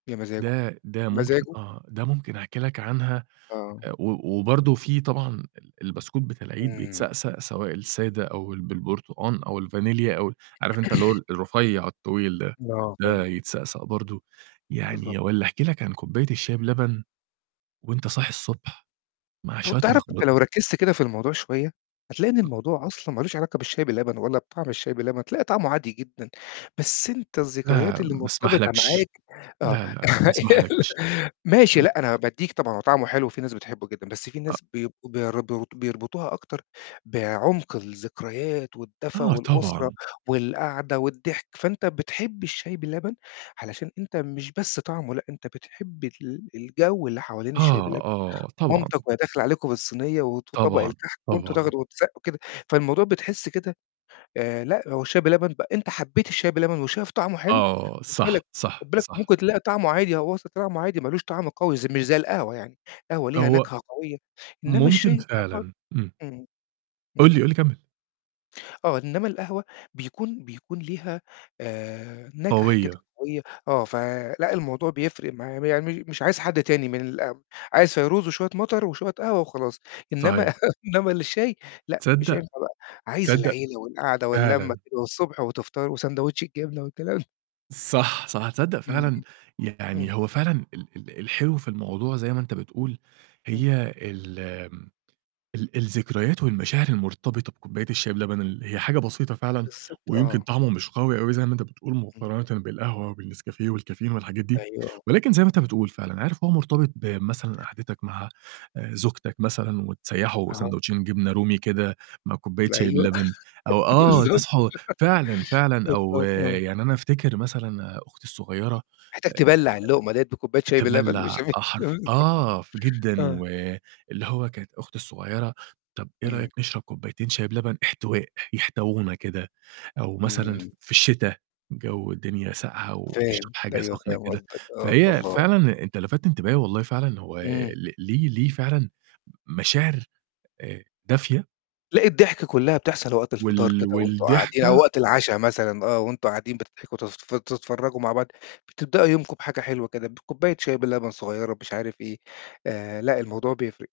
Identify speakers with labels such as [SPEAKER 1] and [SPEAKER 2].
[SPEAKER 1] يا مزاجه
[SPEAKER 2] ده ده
[SPEAKER 1] يا
[SPEAKER 2] ممكن
[SPEAKER 1] مزاجه.
[SPEAKER 2] آه، ده ممكن أحكي لك عنها آآ،
[SPEAKER 1] آه.
[SPEAKER 2] و وبرضه في طبعًا ال البسكوت بتاع العيد
[SPEAKER 1] إمم.
[SPEAKER 2] بيتسقسق سواء السادة أو ال بالبرتقان أو الفانيليا أو ال عارف أنت اللي هو ال الرفيّع الطويل ده،
[SPEAKER 1] آه، فاهم.
[SPEAKER 2] ده يتسقسق برضه،
[SPEAKER 1] بالضبط.
[SPEAKER 2] يعني والّا أحكي لك عن كوباية الشاي بلبن وأنت صاحي الصبح مع
[SPEAKER 1] طَب
[SPEAKER 2] شوية
[SPEAKER 1] تعرف أنت
[SPEAKER 2] مخبوز
[SPEAKER 1] لو ركّزت كده في الموضوع شوية هتلاقي إن الموضوع أصلًا ما لوش علاقة بالشاي باللبن ولا بطعم الشاي بلبن، هتلاقي طعمه عادي جدًا، بس أنت الذكريات
[SPEAKER 2] لأ،
[SPEAKER 1] اللي
[SPEAKER 2] ما
[SPEAKER 1] مرتبطة
[SPEAKER 2] أسمحلكش
[SPEAKER 1] معاك آه،
[SPEAKER 2] لأ، لأ ما أسمحلكش، ما
[SPEAKER 1] ماشي لأ، أنا
[SPEAKER 2] أسمحلكش.
[SPEAKER 1] بادّيك طبعًا هو طعمه حلو وفي ناس بتحبه جدًا بس في
[SPEAKER 2] أ
[SPEAKER 1] ناس بيبقوا برضه بيربطوها أكتر بعمق الذكريات والدفى
[SPEAKER 2] آه،
[SPEAKER 1] والأسرة
[SPEAKER 2] طبعًا.
[SPEAKER 1] والقعدة والضحك، فأنت بتحب الشاي بلبن علشان أنت مش بس طعمه لأ، أنت بتحب ال الجَو اللي حوالين
[SPEAKER 2] آه،
[SPEAKER 1] الشاي بلبن
[SPEAKER 2] آه، طبعًا.
[SPEAKER 1] مامتي وهي داخلة عليكم بالصينية وط وطبق
[SPEAKER 2] طبعًا،
[SPEAKER 1] الكحك وأنتم
[SPEAKER 2] طبعًا.
[SPEAKER 1] تاخدوا وتسقّوا كده، فالموضوع بتحس كده، آآ، لأ، هو الشاي بلبن بق أنت حبّيت الشاي بلبن وشايف طعمه حلو
[SPEAKER 2] آه،
[SPEAKER 1] خُد
[SPEAKER 2] صح،
[SPEAKER 1] بالك خُد
[SPEAKER 2] صح،
[SPEAKER 1] بالك
[SPEAKER 2] صح.
[SPEAKER 1] ممكن تلاقي طعمه عادي هو أصلًا طعمه عادي ما لوش طعم قوي ز مش زي القهوة يعني، القهوة ليها
[SPEAKER 2] هو
[SPEAKER 1] نَكهة قوية إنّما
[SPEAKER 2] ممكن
[SPEAKER 1] الشاي [unintelligible]
[SPEAKER 2] فعلًا، إمم.
[SPEAKER 1] إمم.
[SPEAKER 2] قُل
[SPEAKER 1] إمم.
[SPEAKER 2] لي، قُل لي كمّل.
[SPEAKER 1] آه، إنّما القهوة بيكون بيكون ليها آآ، نَكهة كده
[SPEAKER 2] قوية.
[SPEAKER 1] قوية آه، ف لأ، الموضوع بيفرق مع يعني مش عايز حد تاني من الأم عايز فيروز وشوية مطر وشوية قهوة وخلاص، إنّما
[SPEAKER 2] صحيح.
[SPEAKER 1] إنّما للشاي لأ، مش
[SPEAKER 2] تصدّق
[SPEAKER 1] هينفع بقى، عايز
[SPEAKER 2] تصدق
[SPEAKER 1] العيلة والقعدة واللمة
[SPEAKER 2] فعلًا.
[SPEAKER 1] كده والصبح وتفطروا وساندوتش الجبنة والكلام.
[SPEAKER 2] صح، صح، تصدّق
[SPEAKER 1] إمم،
[SPEAKER 2] فعلًا
[SPEAKER 1] إمم. إمم.
[SPEAKER 2] يعني هو فعلًا ال ال الحلو في الموضوع زي ما أنت بتقول
[SPEAKER 1] إمم،
[SPEAKER 2] هي الم ال الذكريات والمشاعر المرتبطة بكوباية الشاي بلبن اللي هي حاجة بسيطة فعلًا
[SPEAKER 1] بالضبط،
[SPEAKER 2] ويمكن
[SPEAKER 1] آه.
[SPEAKER 2] طعمه مش قوي أوي زي ما أنت بتقول
[SPEAKER 1] إمم.
[SPEAKER 2] مُقارنة بالقهوة والنسكافيه والكافيين والحاجات دي،
[SPEAKER 1] أيوه، آه.
[SPEAKER 2] ولكن زي ما أنت بتقول فعلًا عارف هو مرتبط بمثلا قعدتك مع آآ، زوجتك مثلًا وتسيّحوا
[SPEAKER 1] أها.
[SPEAKER 2] ساندوتشين جبنة رومي كده مع
[SPEAKER 1] ج
[SPEAKER 2] كوباية شاي
[SPEAKER 1] أيوه،
[SPEAKER 2] بلبن أو آه،
[SPEAKER 1] بالضبط، مش
[SPEAKER 2] تصحوا فعلًا،
[SPEAKER 1] ع
[SPEAKER 2] فعلًا أو
[SPEAKER 1] [unintelligible] آه.
[SPEAKER 2] يعني أنا أفتكر مثلًا أختي الصغيّرة آآ
[SPEAKER 1] محتاج
[SPEAKER 2] آآ،
[SPEAKER 1] تبلّع اللّقمة لاقيت بكوباية شاي بلبن مش
[SPEAKER 2] تبلّع
[SPEAKER 1] هم
[SPEAKER 2] [unintelligible]
[SPEAKER 1] [unintelligible]
[SPEAKER 2] آه، جدًا
[SPEAKER 1] آه.
[SPEAKER 2] واللي هو كانت أختي الصغيّرة، "طَب إيه رأيك
[SPEAKER 1] إمم.
[SPEAKER 2] نشرب كوبايتين شاي بلبن احتواء، يحتونا كده" أو مثلًا ف
[SPEAKER 1] إمم.
[SPEAKER 2] في الشتا الجو الدنيا سقعة وتشرب
[SPEAKER 1] فاهم،
[SPEAKER 2] حاجة
[SPEAKER 1] أيوه
[SPEAKER 2] سخنة
[SPEAKER 1] فاهم
[SPEAKER 2] كده،
[SPEAKER 1] قصدك، آه،
[SPEAKER 2] فهي
[SPEAKER 1] الله.
[SPEAKER 2] فعلًا أنت لَفَت انتباهي والله فعلًا ل هو
[SPEAKER 1] إمم.
[SPEAKER 2] ل ليه ليه فعلًا م مشاعر آآ، دافية.
[SPEAKER 1] لأ، الضحكة كلّها بتحصل وقت الفطار
[SPEAKER 2] وال
[SPEAKER 1] كده، وأنتم قاعدين أو
[SPEAKER 2] والضحكة
[SPEAKER 1] وقت العشا مثلًا آه وأنتم قاعدين بتضحكم تنف تتفرّجوا مع بعض، بتبدأوا يومكم بحاجة حلوة كده بكوباية شاي بلبن صغيّرة مش عارف إيه، آآ، لأ، الموضوع بيفرق.